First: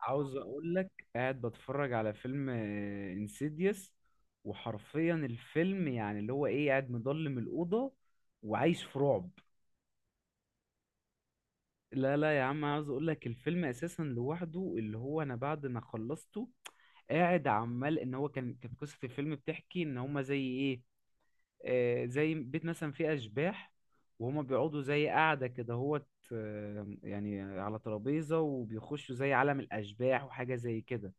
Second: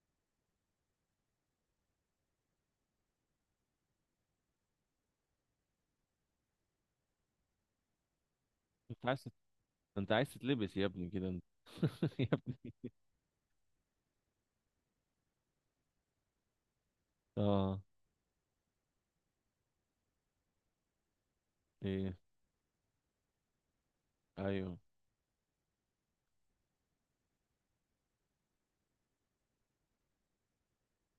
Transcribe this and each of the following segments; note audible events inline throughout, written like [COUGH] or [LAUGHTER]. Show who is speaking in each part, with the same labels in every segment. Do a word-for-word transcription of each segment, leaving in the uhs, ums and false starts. Speaker 1: عاوز اقول لك، قاعد بتفرج على فيلم انسيديوس. وحرفيا الفيلم يعني اللي هو ايه، قاعد مضلم الأوضة وعايش في
Speaker 2: انت عايز
Speaker 1: رعب.
Speaker 2: تت- انت عايز تتلبس يا ابني كده انت
Speaker 1: لا
Speaker 2: [LAUGHS] يا
Speaker 1: لا يا عم،
Speaker 2: ابني.
Speaker 1: عاوز اقول لك الفيلم اساسا لوحده اللي هو، انا بعد ما خلصته قاعد
Speaker 2: اه.
Speaker 1: عمال ان هو كان كانت قصة الفيلم بتحكي ان هما زي ايه. آه،
Speaker 2: ايه.
Speaker 1: زي بيت مثلا فيه اشباح. وهما
Speaker 2: ايوه.
Speaker 1: بيقعدوا زي قاعدة كده هوت. آه، يعني على ترابيزة وبيخشوا زي عالم الاشباح وحاجة زي كده.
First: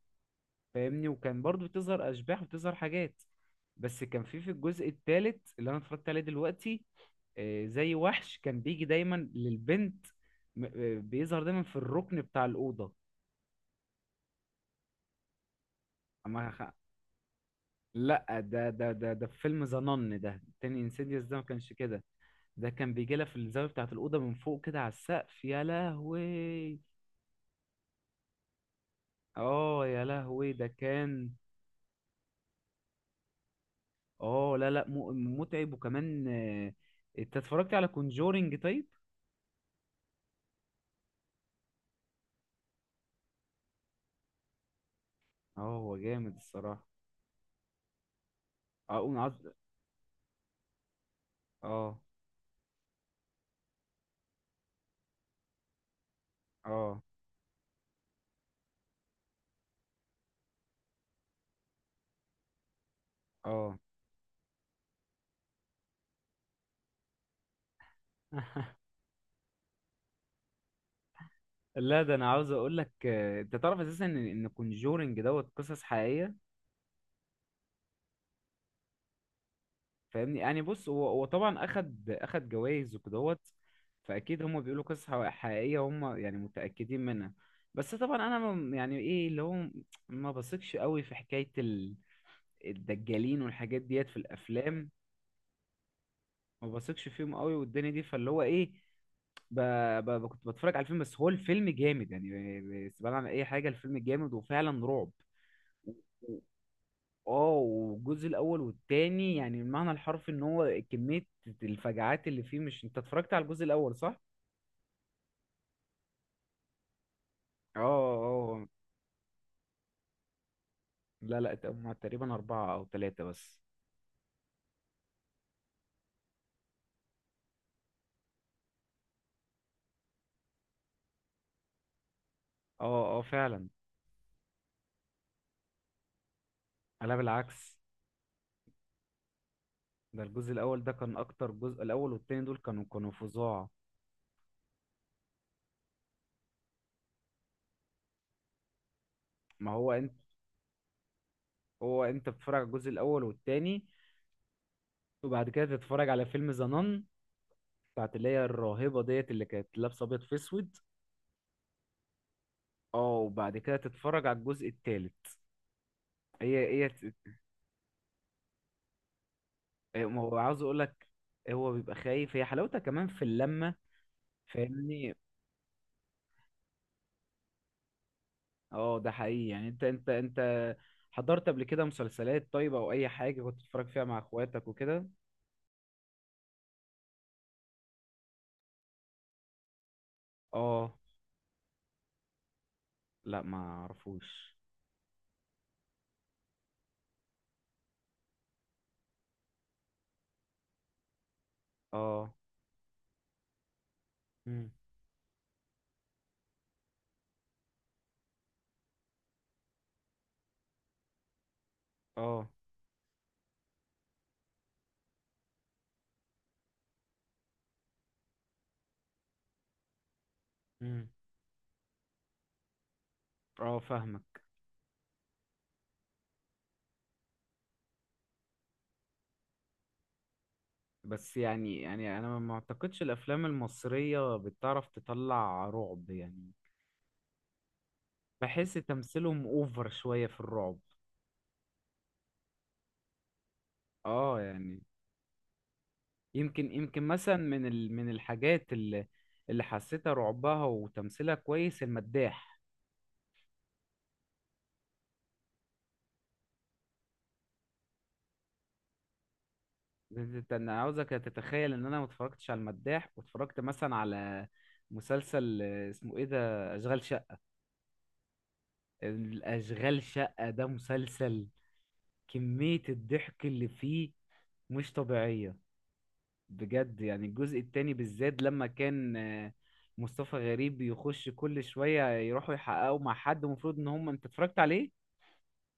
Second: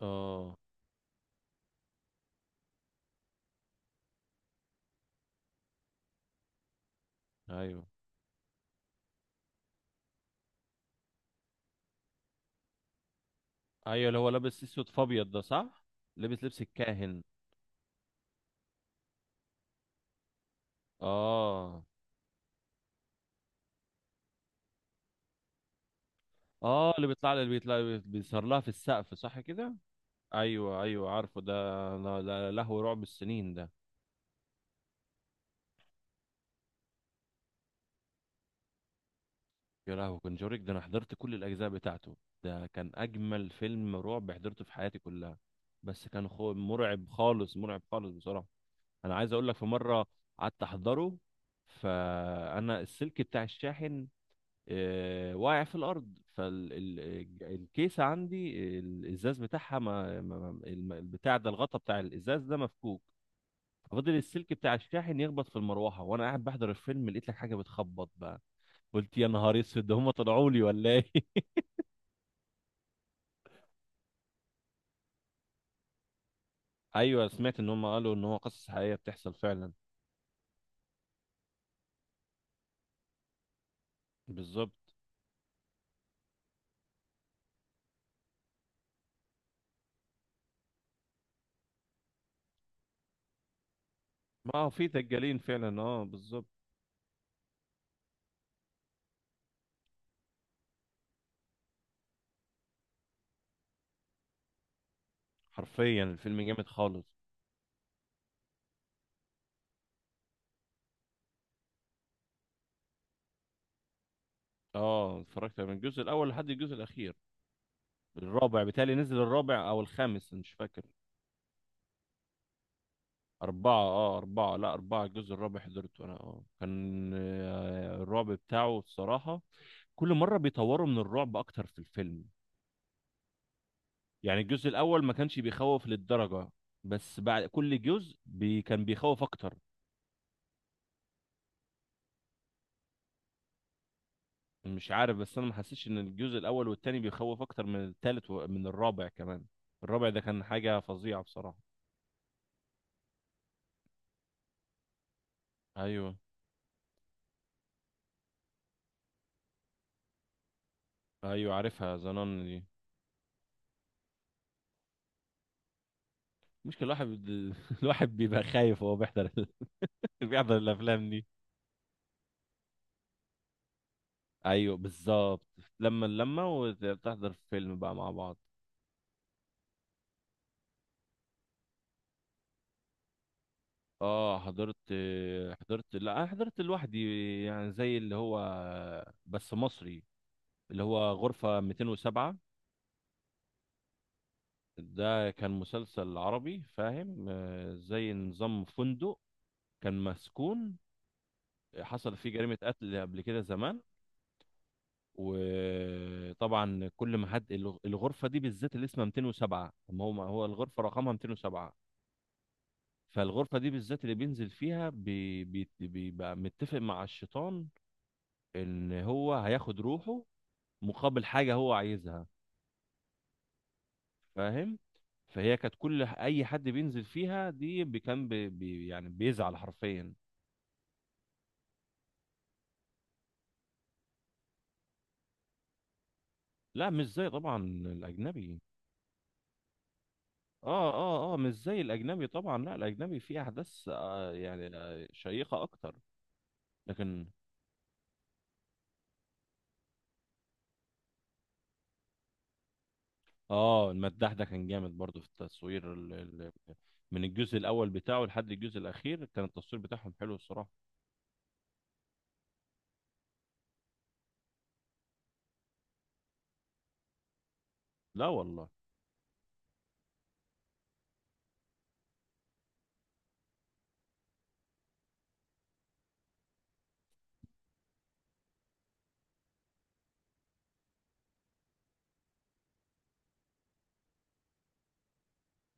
Speaker 2: اه.
Speaker 1: فاهمني، وكان برضو بتظهر اشباح وبتظهر حاجات. بس كان في في الجزء الثالث اللي انا اتفرجت عليه دلوقتي. آه،
Speaker 2: ايوه،
Speaker 1: زي وحش كان بيجي دايما للبنت. م- آه، بيظهر دايما في الركن بتاع الاوضه.
Speaker 2: ايوه اللي هو لابس اسود فابيض ده، صح؟ لابس
Speaker 1: أما
Speaker 2: لبس
Speaker 1: خ-
Speaker 2: الكاهن.
Speaker 1: لا، ده ده ده ده في فيلم ذا نن ده تاني، انسيديوس ده ما كانش
Speaker 2: اه.
Speaker 1: كده. ده كان بيجي لها في الزاويه بتاعه الاوضه من فوق كده، على السقف يا لهوي.
Speaker 2: اه اللي بيطلع، اللي بيطلع بيصار لها في السقف، صح كده؟
Speaker 1: اه، يا لهوي ده
Speaker 2: ايوه ايوه
Speaker 1: كان.
Speaker 2: عارفه ده. لا- لا- لهو رعب السنين ده.
Speaker 1: اه، لا لا، م- متعب وكمان آه، انت اتفرجت على كونجورينج طيب؟
Speaker 2: يا لهوي كونجوريك ده انا حضرت كل الاجزاء بتاعته. ده كان اجمل فيلم رعب حضرته في حياتي كلها.
Speaker 1: اه، هو
Speaker 2: بس كان
Speaker 1: جامد
Speaker 2: خو...
Speaker 1: الصراحة.
Speaker 2: مرعب خالص، مرعب خالص بصراحة.
Speaker 1: أه،
Speaker 2: انا
Speaker 1: اقوم عاوز...
Speaker 2: عايز اقول لك في مره قعدت احضره،
Speaker 1: اه،
Speaker 2: فانا السلك بتاع الشاحن آه، واقع في الارض،
Speaker 1: اه،
Speaker 2: فالكيسه عندي الازاز بتاعها ما ما- الم- البتاع ده الغطا بتاع الازاز ده مفكوك.
Speaker 1: اه.
Speaker 2: ففضل السلك بتاع الشاحن يخبط في المروحه وانا قاعد بحضر الفيلم، لقيت لك حاجه بتخبط بقى.
Speaker 1: [LAUGHS]
Speaker 2: قلت يا نهار اسود ده هم طلعوا لي ولا ايه؟ [LAUGHS]
Speaker 1: لا، ده انا عاوز اقول لك، آه، انت تعرف اساسا ان ان كونجورنج دوت قصص حقيقية.
Speaker 2: ايوه سمعت ان هم قالوا ان هو قصص حقيقيه بتحصل فعلا.
Speaker 1: فاهمني، يعني بص، هو هو طبعا اخد اخد جوائز وكدهوت. فاكيد هم بيقولوا
Speaker 2: بالظبط.
Speaker 1: قصص حق- حقيقية، هم يعني متأكدين منها. بس طبعا انا ما- يعني ايه اللي هو، ما بثقش قوي في حكاية ال- الدجالين والحاجات ديت في
Speaker 2: ما هو في
Speaker 1: الافلام.
Speaker 2: دجالين فعلا، اه بالظبط.
Speaker 1: ما بثقش فيهم قوي، والدنيا دي، فاللي هو ايه... ب... ب... ب- كنت بتفرج على الفيلم، بس هو الفيلم جامد، يعني استبعد عن اي حاجه، الفيلم جامد وفعلا رعب. و-
Speaker 2: حرفيا
Speaker 1: و-
Speaker 2: الفيلم جامد خالص.
Speaker 1: اه، والجزء الاول والتاني يعني المعنى الحرفي ان هو كميه الفجعات اللي فيه. مش انت اتفرجت على الجزء الاول، صح؟
Speaker 2: اه اتفرجت من الجزء الاول لحد الجزء الاخير.
Speaker 1: اه،
Speaker 2: الرابع،
Speaker 1: اه.
Speaker 2: بتالي نزل الرابع او الخامس مش فاكر.
Speaker 1: لا لا، هما تقريبا اربعه او ثلاثه بس.
Speaker 2: أربعة، اه أربعة، لا أربعة. الجزء الرابع حضرته أنا، اه كان آه، الرعب بتاعه الصراحة. كل مرة بيطوروا من الرعب أكتر في الفيلم.
Speaker 1: اه، اه، فعلا.
Speaker 2: يعني الجزء الأول ما كانش بيخوف للدرجة،
Speaker 1: لا،
Speaker 2: بس بعد
Speaker 1: بالعكس.
Speaker 2: كل جزء بي كان بيخوف أكتر.
Speaker 1: ده الجزء الاول ده كان اكتر جزء. الاول والتاني دول كانوا كانوا فظاع.
Speaker 2: مش عارف بس أنا ما حسيتش إن الجزء الأول والتاني بيخوف أكتر من التالت ومن الرابع كمان.
Speaker 1: ما هو
Speaker 2: الرابع
Speaker 1: انت...
Speaker 2: ده كان حاجة فظيعة بصراحة.
Speaker 1: هو انت بتتفرج على الجزء الاول والتاني وبعد كده تتفرج
Speaker 2: أيوه.
Speaker 1: على فيلم ذا بتاعت اللي هي الراهبة ديت، اللي كانت لابسة أبيض في أسود.
Speaker 2: ايوه عارفها زنان دي.
Speaker 1: اه، وبعد كده تتفرج على الجزء التالت. هي
Speaker 2: مشكلة
Speaker 1: هي
Speaker 2: الواحد
Speaker 1: ت-
Speaker 2: بد- [LAUGHS] الواحد بيبقى خايف وهو بيحضر ال-
Speaker 1: ما
Speaker 2: [LAUGHS]
Speaker 1: هو
Speaker 2: بيحضر
Speaker 1: عاوز أقول لك،
Speaker 2: الافلام دي.
Speaker 1: هو بيبقى خايف، هي حلاوتها كمان في اللمة.
Speaker 2: ايوه
Speaker 1: فاهمني.
Speaker 2: بالظبط، لما اللمه وتحضر فيلم بقى مع بعض.
Speaker 1: اه، ده حقيقي، يعني انت انت انت حضرت قبل كده مسلسلات، طيب، او اي حاجة كنت بتتفرج فيها مع
Speaker 2: اه
Speaker 1: اخواتك
Speaker 2: حضرت،
Speaker 1: وكده؟
Speaker 2: حضرت، لا انا حضرت لوحدي. يعني زي اللي هو بس مصري، اللي
Speaker 1: اه،
Speaker 2: هو غرفة مئتين وسبعة.
Speaker 1: لا، ما اعرفوش.
Speaker 2: ده كان مسلسل عربي، فاهم؟ آه، زي نظام فندق، كان مسكون، حصل فيه
Speaker 1: اه،
Speaker 2: جريمة قتل قبل كده زمان.
Speaker 1: مم.
Speaker 2: وطبعا كل ما حد الغ- الغرفه دي بالذات اللي اسمها مئتين وسبعة، ما هو ما هو الغرفه رقمها مئتين وسبعة.
Speaker 1: اه،
Speaker 2: فالغرفه دي بالذات اللي بينزل فيها بي- بي- بيبقى متفق مع الشيطان ان هو هياخد روحه
Speaker 1: مم.
Speaker 2: مقابل حاجه هو عايزها.
Speaker 1: اه، فاهمك.
Speaker 2: فاهم؟ فهي كانت كل ح- اي حد بينزل فيها دي بي- كان بي بي- يعني بيزعل حرفيا.
Speaker 1: بس يعني يعني، انا ما اعتقدش الافلام المصرية بتعرف تطلع رعب يعني.
Speaker 2: لا مش زي طبعا الاجنبي.
Speaker 1: بحس تمثيلهم اوفر شوية في الرعب.
Speaker 2: اه اه اه، مش زي الاجنبي طبعا، لا الاجنبي فيه احداث آه
Speaker 1: اه،
Speaker 2: يعني
Speaker 1: يعني،
Speaker 2: آه شيقه اكتر.
Speaker 1: يمكن يمكن
Speaker 2: لكن
Speaker 1: مثلا من ال... من الحاجات اللي اللي حسيتها رعبها وتمثيلها كويس، المداح.
Speaker 2: اه المداح ده كان جامد برضه في التصوير ال... ال... من الجزء الاول بتاعه لحد الجزء الاخير كان التصوير بتاعهم حلو
Speaker 1: انت-
Speaker 2: الصراحه.
Speaker 1: انا عاوزك تتخيل ان انا ما اتفرجتش على المداح، واتفرجت مثلا على مسلسل، آه، اسمه ايه ده؟ اشغال شقة.
Speaker 2: لا والله.
Speaker 1: الاشغال شقة ده مسلسل، كمية الضحك اللي فيه مش طبيعية. بجد، يعني الجزء التاني بالذات، لما كان آه، مصطفى غريب يخش كل شوية يروحوا يحققوا مع حد، المفروض ان هم، انت اتفرجت عليه؟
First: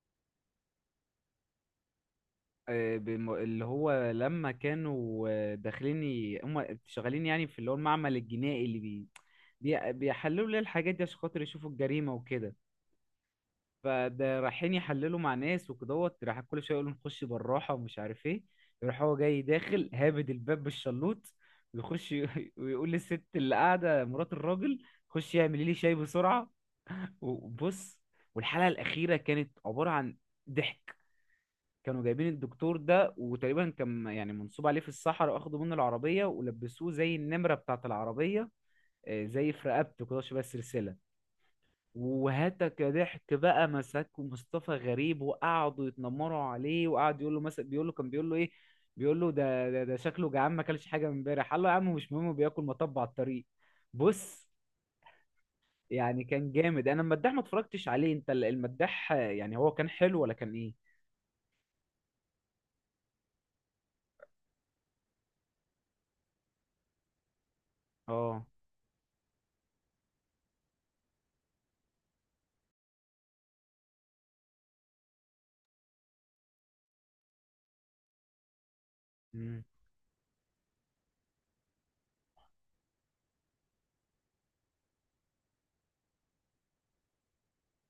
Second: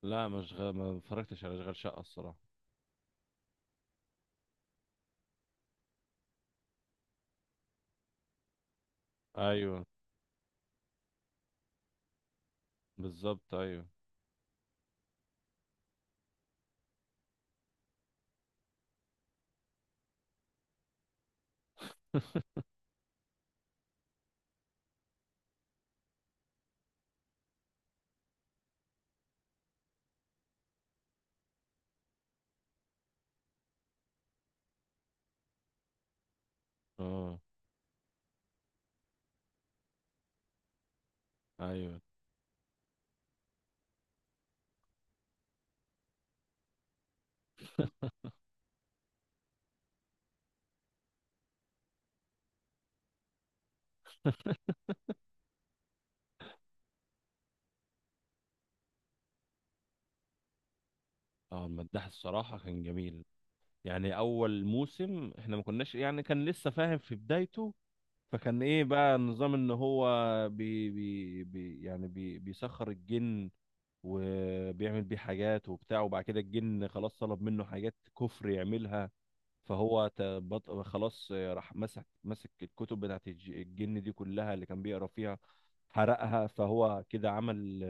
Speaker 2: لا مش غ... ما اتفرجتش على اشغال شقه الصراحه.
Speaker 1: آه، بم- اللي هو لما كانوا، آه، داخلين ي- هم شغالين يعني في اللي هو المعمل الجنائي اللي بي
Speaker 2: ايوه.
Speaker 1: بي- بيحللوا ليه الحاجات دي عشان خاطر يشوفوا الجريمة وكده.
Speaker 2: بالظبط ايوه.
Speaker 1: فده رايحين يحللوا مع ناس وكدهوت، راح كل شويه يقولوا نخش بالراحه ومش عارف ايه. يروح هو جاي داخل هابد الباب بالشلوط، ويخش ي- [LAUGHS]
Speaker 2: [LAUGHS]
Speaker 1: ويقول للست اللي قاعده مرات الراجل، خش اعملي لي شاي بسرعه. وبص، والحلقه الاخيره كانت عباره عن ضحك. كانوا جايبين الدكتور ده، وتقريبا كان يعني منصوب عليه في الصحراء، واخدوا منه العربيه ولبسوه زي
Speaker 2: اه.
Speaker 1: النمره بتاعه العربيه. آه، زي في رقبته كده شبه السلسله.
Speaker 2: ايوه.
Speaker 1: وهاتك ضحك بقى، مسكوا مصطفى غريب وقعدوا يتنمروا عليه، وقعد يقول له مثلا، بيقول له، كان بيقول له ايه؟ بيقول له ده ده, ده شكله جعان، ما اكلش حاجه من امبارح. قال له يا عم مش مهم، بياكل مطب على الطريق. بص، يعني كان جامد. انا المداح ما اتفرجتش عليه، انت ال- المداح، آه، يعني هو كان حلو ولا كان ايه؟
Speaker 2: اه المداح الصراحه كان جميل. يعني اول موسم احنا ما كناش يعني كان لسه فاهم في بدايته.
Speaker 1: اه.
Speaker 2: فكان ايه بقى النظام؟ ان هو بي بي بي يعني بي بيسخر الجن، وبيعمل بيه حاجات وبتاع، وبعد كده الجن خلاص طلب منه حاجات كفر يعملها.
Speaker 1: امم.
Speaker 2: فهو ت- بط- خلاص راح مسك مسك الكتب بتاعت الج- الجن دي كلها اللي كان بيقرا فيها، حرقها. فهو كده عمل،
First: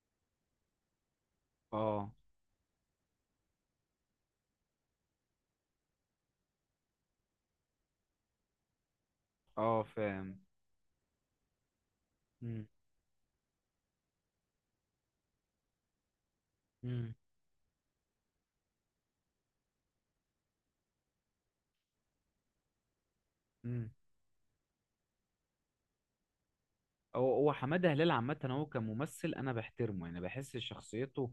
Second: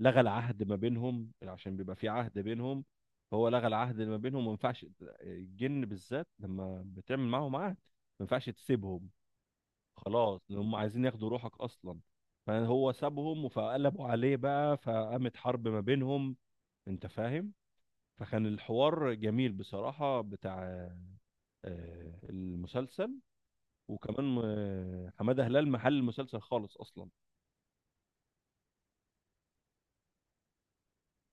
Speaker 2: لغى العهد ما بينهم، عشان بيبقى في
Speaker 1: اه،
Speaker 2: عهد بينهم. فهو لغى العهد اللي ما بينهم، وما ينفعش الجن بالذات لما بتعمل معاهم عهد ما ينفعش تسيبهم،
Speaker 1: اه، فاهم.
Speaker 2: خلاص إن هم عايزين ياخدوا روحك اصلا.
Speaker 1: امم،
Speaker 2: فهو سابهم فقلبوا عليه بقى، فقامت حرب ما بينهم، انت
Speaker 1: امم،
Speaker 2: فاهم؟ فكان الحوار جميل بصراحة بتاع آه، المسلسل.
Speaker 1: امم.
Speaker 2: وكمان آه، حمادة هلال محل المسلسل خالص اصلا.
Speaker 1: هو هو حماده هلال عامه، هو كممثل انا بحترمه، يعني بحس شخصيته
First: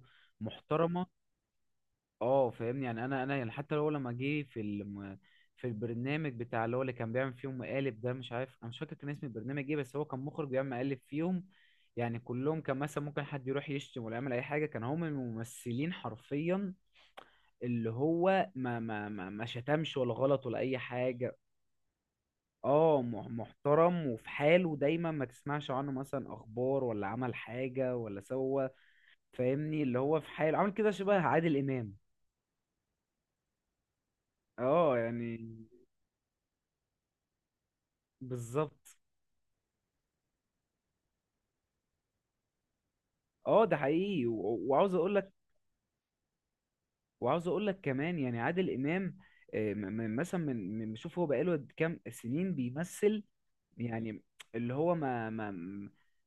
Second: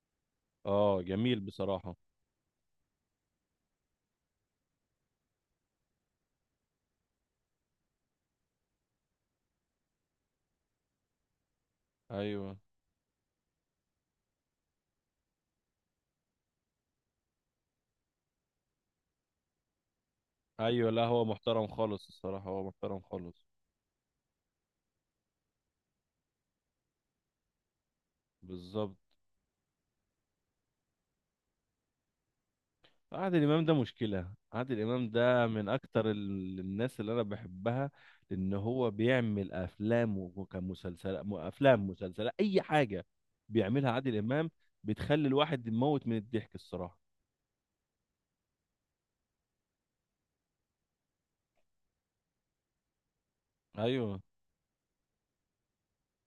Speaker 2: اه
Speaker 1: محترمه.
Speaker 2: جميل بصراحة.
Speaker 1: اه، فاهمني يعني، انا انا يعني حتى هو لما جه في الم... في البرنامج بتاع اللي هو، اللي كان بيعمل فيهم مقالب ده، مش عارف، انا مش فاكر كان اسم البرنامج ايه، بس هو كان مخرج بيعمل مقالب فيهم. يعني
Speaker 2: ايوه.
Speaker 1: كلهم، كان مثلا ممكن حد يروح يشتم ولا يعمل اي حاجه، كان هم الممثلين حرفيا اللي هو ما ما ما, ما شتمش ولا غلط ولا اي
Speaker 2: ايوه لا هو
Speaker 1: حاجه.
Speaker 2: محترم خالص الصراحة، هو محترم
Speaker 1: اه، مح-
Speaker 2: خالص.
Speaker 1: محترم، وفي حاله دايما، ما تسمعش عنه مثلا اخبار ولا عمل حاجه ولا سوى.
Speaker 2: بالظبط.
Speaker 1: فاهمني، اللي هو في حاله عامل كده شبه عادل امام.
Speaker 2: عادل امام ده، مشكله عادل
Speaker 1: اه،
Speaker 2: امام
Speaker 1: يعني
Speaker 2: ده من اكتر ال- الناس اللي انا بحبها. لان هو
Speaker 1: بالظبط.
Speaker 2: بيعمل افلام وكمسلسلات، افلام مسلسلات اي حاجه
Speaker 1: اه، ده
Speaker 2: بيعملها عادل
Speaker 1: حقيقي.
Speaker 2: امام
Speaker 1: و- وعاوز اقول
Speaker 2: بتخلي
Speaker 1: لك،
Speaker 2: الواحد يموت من الضحك الصراحه.
Speaker 1: وعاوز اقول لك كمان يعني عادل امام، آه، م- م- مثلا من من- شوف، هو بقاله قد كام سنين بيمثل
Speaker 2: ايوه.
Speaker 1: يعني، اللي هو ما ما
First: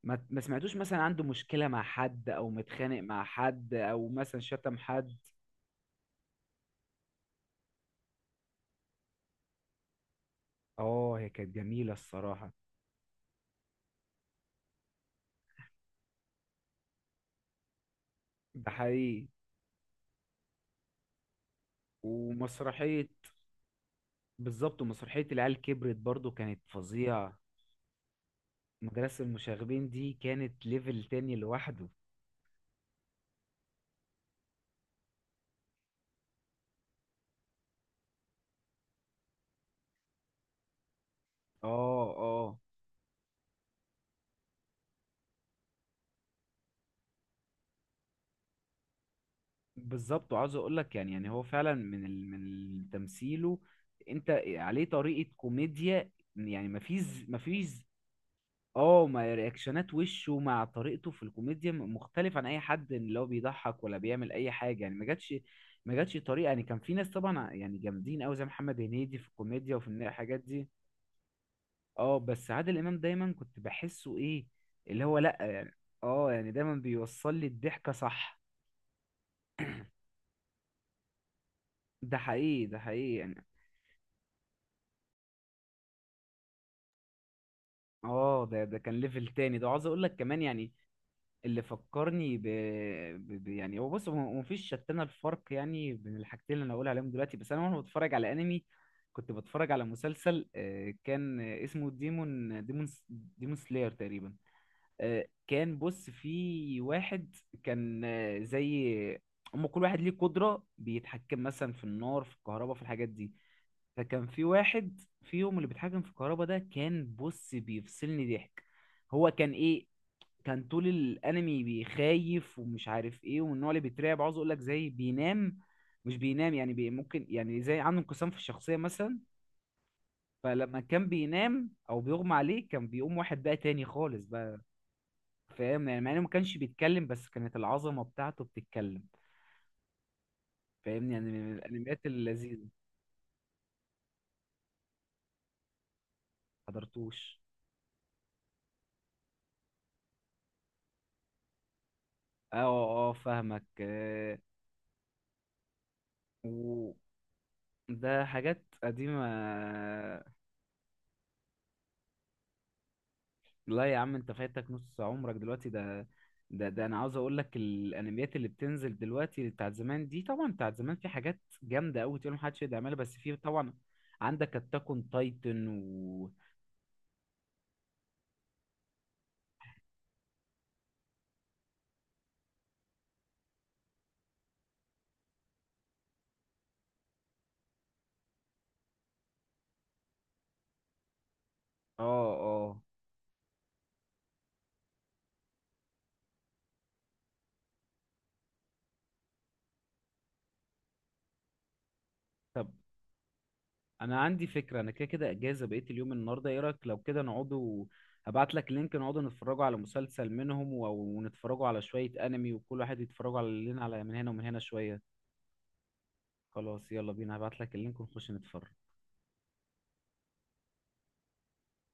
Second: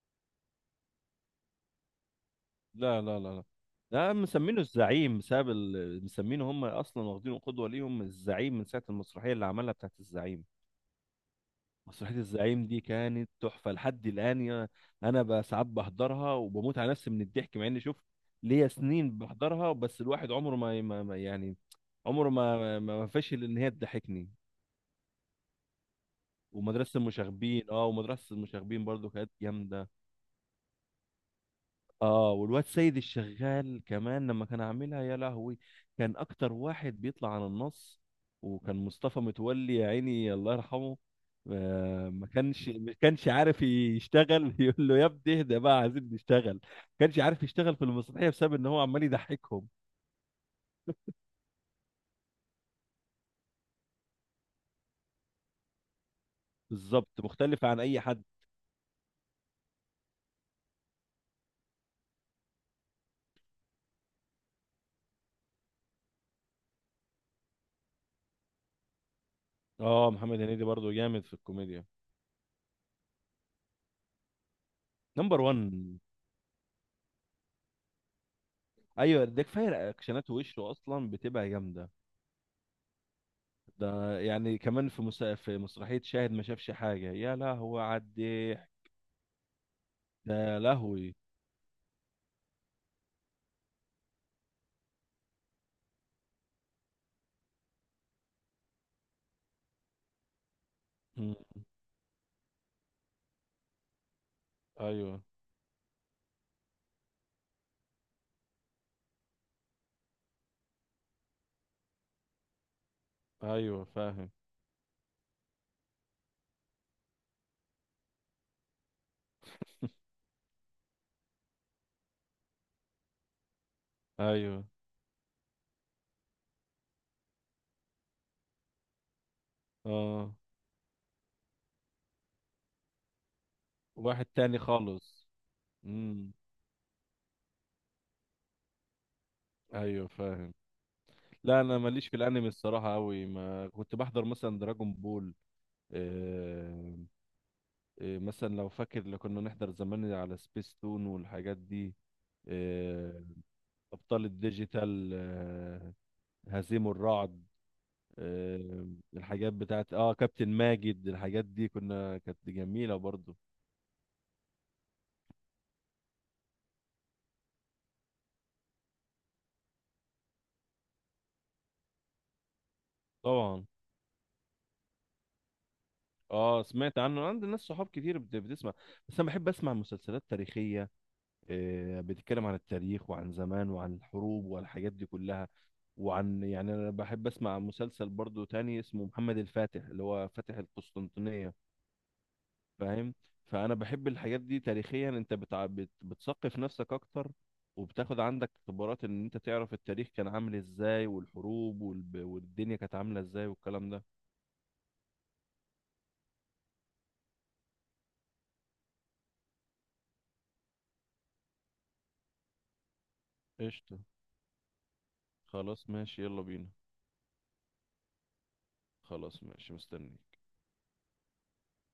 Speaker 1: ما ما سمعتوش مثلا عنده مشكلة مع حد، او متخانق
Speaker 2: لا لا
Speaker 1: مع
Speaker 2: لا لا.
Speaker 1: حد، او
Speaker 2: ده
Speaker 1: مثلا
Speaker 2: مسمينه
Speaker 1: شتم حد.
Speaker 2: الزعيم بسبب ال... مسمينه هم اصلا واخدينه قدوه ليهم الزعيم من ساعه المسرحيه اللي عملها بتاعت الزعيم.
Speaker 1: اه، هي كانت جميلة
Speaker 2: مسرحية
Speaker 1: الصراحة.
Speaker 2: الزعيم دي كانت تحفة لحد الآن، يا- أنا بقى ساعات بحضرها وبموت على نفسي من الضحك، مع إني شوف ليا
Speaker 1: ده
Speaker 2: سنين
Speaker 1: حقيقي.
Speaker 2: بحضرها، بس الواحد عمره ما ما- ما- يعني عمره ما ما ما
Speaker 1: ومسرحية...
Speaker 2: فشل إن هي تضحكني.
Speaker 1: بالظبط، ومسرحية العيال كبرت برضو كانت
Speaker 2: ومدرسة
Speaker 1: فظيعة.
Speaker 2: المشاغبين، أه ومدرسة المشاغبين برضو
Speaker 1: مدرسة
Speaker 2: كانت
Speaker 1: المشاغبين
Speaker 2: جامدة.
Speaker 1: دي كانت ليفل تاني لوحده.
Speaker 2: اه والواد سيد الشغال كمان لما كان عاملها، يا لهوي، كان اكتر واحد بيطلع عن النص. وكان مصطفى متولي يا عيني الله يرحمه
Speaker 1: اه،
Speaker 2: آه، ما
Speaker 1: اه،
Speaker 2: كانش ما كانش عارف يشتغل. [LAUGHS] يقول له يا ابني اهدى بقى عايزين نشتغل. ما كانش عارف يشتغل في المسرحيه بسبب ان هو عمال يضحكهم.
Speaker 1: بالظبط. وعاوز اقول لك، يعني يعني هو فعلا من ال... من تمثيله، انت عليه طريقه كوميديا، يعني مفيش،
Speaker 2: بالظبط، مختلف
Speaker 1: مفيش.
Speaker 2: عن اي حد.
Speaker 1: اه، ما رياكشنات وشه مع طريقته في الكوميديا م- مختلف عن اي حد، اللي هو بيضحك ولا بيعمل اي حاجه يعني. ما جاتش، ما جاتش طريقه، يعني كان في ناس طبعا ع- يعني جامدين قوي زي محمد هنيدي في الكوميديا، وفي النا-
Speaker 2: اه
Speaker 1: الحاجات
Speaker 2: محمد هنيدي
Speaker 1: دي.
Speaker 2: برضه جامد في الكوميديا.
Speaker 1: اه، بس عادل امام دايما كنت بحسه ايه، اللي هو، لا
Speaker 2: نمبر واحد.
Speaker 1: يعني. اه، يعني دايما بيوصل لي الضحكه، صح.
Speaker 2: ايوه ده كفايه رياكشنات وشه اصلا بتبقى جامده.
Speaker 1: ده حقيقي، ده حقيقي يعني.
Speaker 2: ده يعني كمان في مس... في مسرحية شاهد ما شافش حاجة، يا لهوي على
Speaker 1: اه، ده
Speaker 2: الضحك.
Speaker 1: ده كان ليفل تاني ده. وعاوز اقول لك
Speaker 2: ده
Speaker 1: كمان
Speaker 2: يا
Speaker 1: يعني،
Speaker 2: لهوي.
Speaker 1: اللي فكرني ب... ب... ب... يعني هو بص، هو مفيش شتانه الفرق يعني بين الحاجتين اللي انا هقول عليهم دلوقتي، بس انا، وانا بتفرج على انمي، كنت بتفرج على مسلسل، آه،
Speaker 2: مم.
Speaker 1: كان اسمه ديمون ديمون ديمون سلاير تقريبا.
Speaker 2: ايوه.
Speaker 1: آه، كان بص في واحد، كان، آه، زي، هم كل واحد ليه قدرة، بيتحكم مثلا في النار، في الكهرباء، في الحاجات دي.
Speaker 2: ايوه
Speaker 1: فكان
Speaker 2: فاهم.
Speaker 1: في واحد فيهم اللي بيتحكم في الكهرباء ده، كان بص بيفصلني ضحك. هو كان ايه؟ كان طول الانمي بيخايف ومش عارف ايه، ومن النوع اللي بيترعب، عاوز اقول لك
Speaker 2: ايوه.
Speaker 1: زي بينام، مش بينام يعني، بي ممكن يعني زي عنده انقسام في الشخصية مثلا.
Speaker 2: اه
Speaker 1: فلما كان بينام او بيغمى عليه، كان بيقوم واحد بقى تاني خالص
Speaker 2: واحد
Speaker 1: بقى.
Speaker 2: تاني خالص.
Speaker 1: فاهم يعني، مع انه ما
Speaker 2: امم.
Speaker 1: كانش بيتكلم، بس كانت العظمة بتاعته بتتكلم.
Speaker 2: ايوه فاهم.
Speaker 1: فاهمني، يعني من
Speaker 2: لا انا
Speaker 1: الانميات
Speaker 2: ماليش في الانمي
Speaker 1: اللذيذة.
Speaker 2: الصراحة قوي، ما كنت بحضر مثلا دراجون بول. آه...
Speaker 1: حضرتوش؟
Speaker 2: آه... مثلا لو فاكر لو كنا نحضر زمان على سبيس تون والحاجات دي.
Speaker 1: اه، اه، آه،
Speaker 2: آه...
Speaker 1: فاهمك
Speaker 2: ابطال
Speaker 1: آه،
Speaker 2: الديجيتال. آه...
Speaker 1: و...
Speaker 2: هزيم الرعد.
Speaker 1: ده حاجات
Speaker 2: آه،
Speaker 1: قديمة.
Speaker 2: الحاجات بتاعت اه كابتن ماجد، الحاجات دي كنا كانت جميلة برضو.
Speaker 1: لا يا عم، انت فايتك نص عمرك دلوقتي ده. ده ده انا عاوز اقول لك، الانميات اللي بتنزل دلوقتي بتاعت زمان دي، طبعا بتاعت زمان في حاجات جامدة قوي، تقول محدش يقدر يعملها، بس في
Speaker 2: طبعا.
Speaker 1: طبعا عندك اتاك اون تايتن و...
Speaker 2: اه سمعت عنه، عندي ناس صحاب كتير بت- بتسمع. بس انا بحب اسمع مسلسلات تاريخية، آه، بتتكلم عن التاريخ وعن زمان وعن الحروب والحاجات دي كلها. وعن يعني انا بحب اسمع مسلسل برضو تاني اسمه محمد الفاتح اللي هو فاتح القسطنطينية،
Speaker 1: اه، اه.
Speaker 2: فاهم؟ فانا بحب الحاجات دي تاريخيا، انت بتع... بت... بتثقف نفسك اكتر، وبتاخد عندك خبرات ان انت تعرف التاريخ كان عامل ازاي والحروب والب...
Speaker 1: طب،
Speaker 2: والدنيا كانت عامله ازاي والكلام ده.
Speaker 1: انا عندي فكرة، انا كده كده اجازة بقيت اليوم النهاردة، ايه رأيك لو كده نقعدوا، هبعت لك لينك نقعدوا نتفرجوا على مسلسل منهم، و- ونتفرجوا على شوية انمي، وكل واحد يتفرجوا على لنا
Speaker 2: قشطه،
Speaker 1: على، من هنا ومن هنا شوية.
Speaker 2: خلاص ماشي يلا بينا.
Speaker 1: خلاص، يلا بينا، هبعت لك اللينك ونخش نتفرج.
Speaker 2: خلاص ماشي مستني.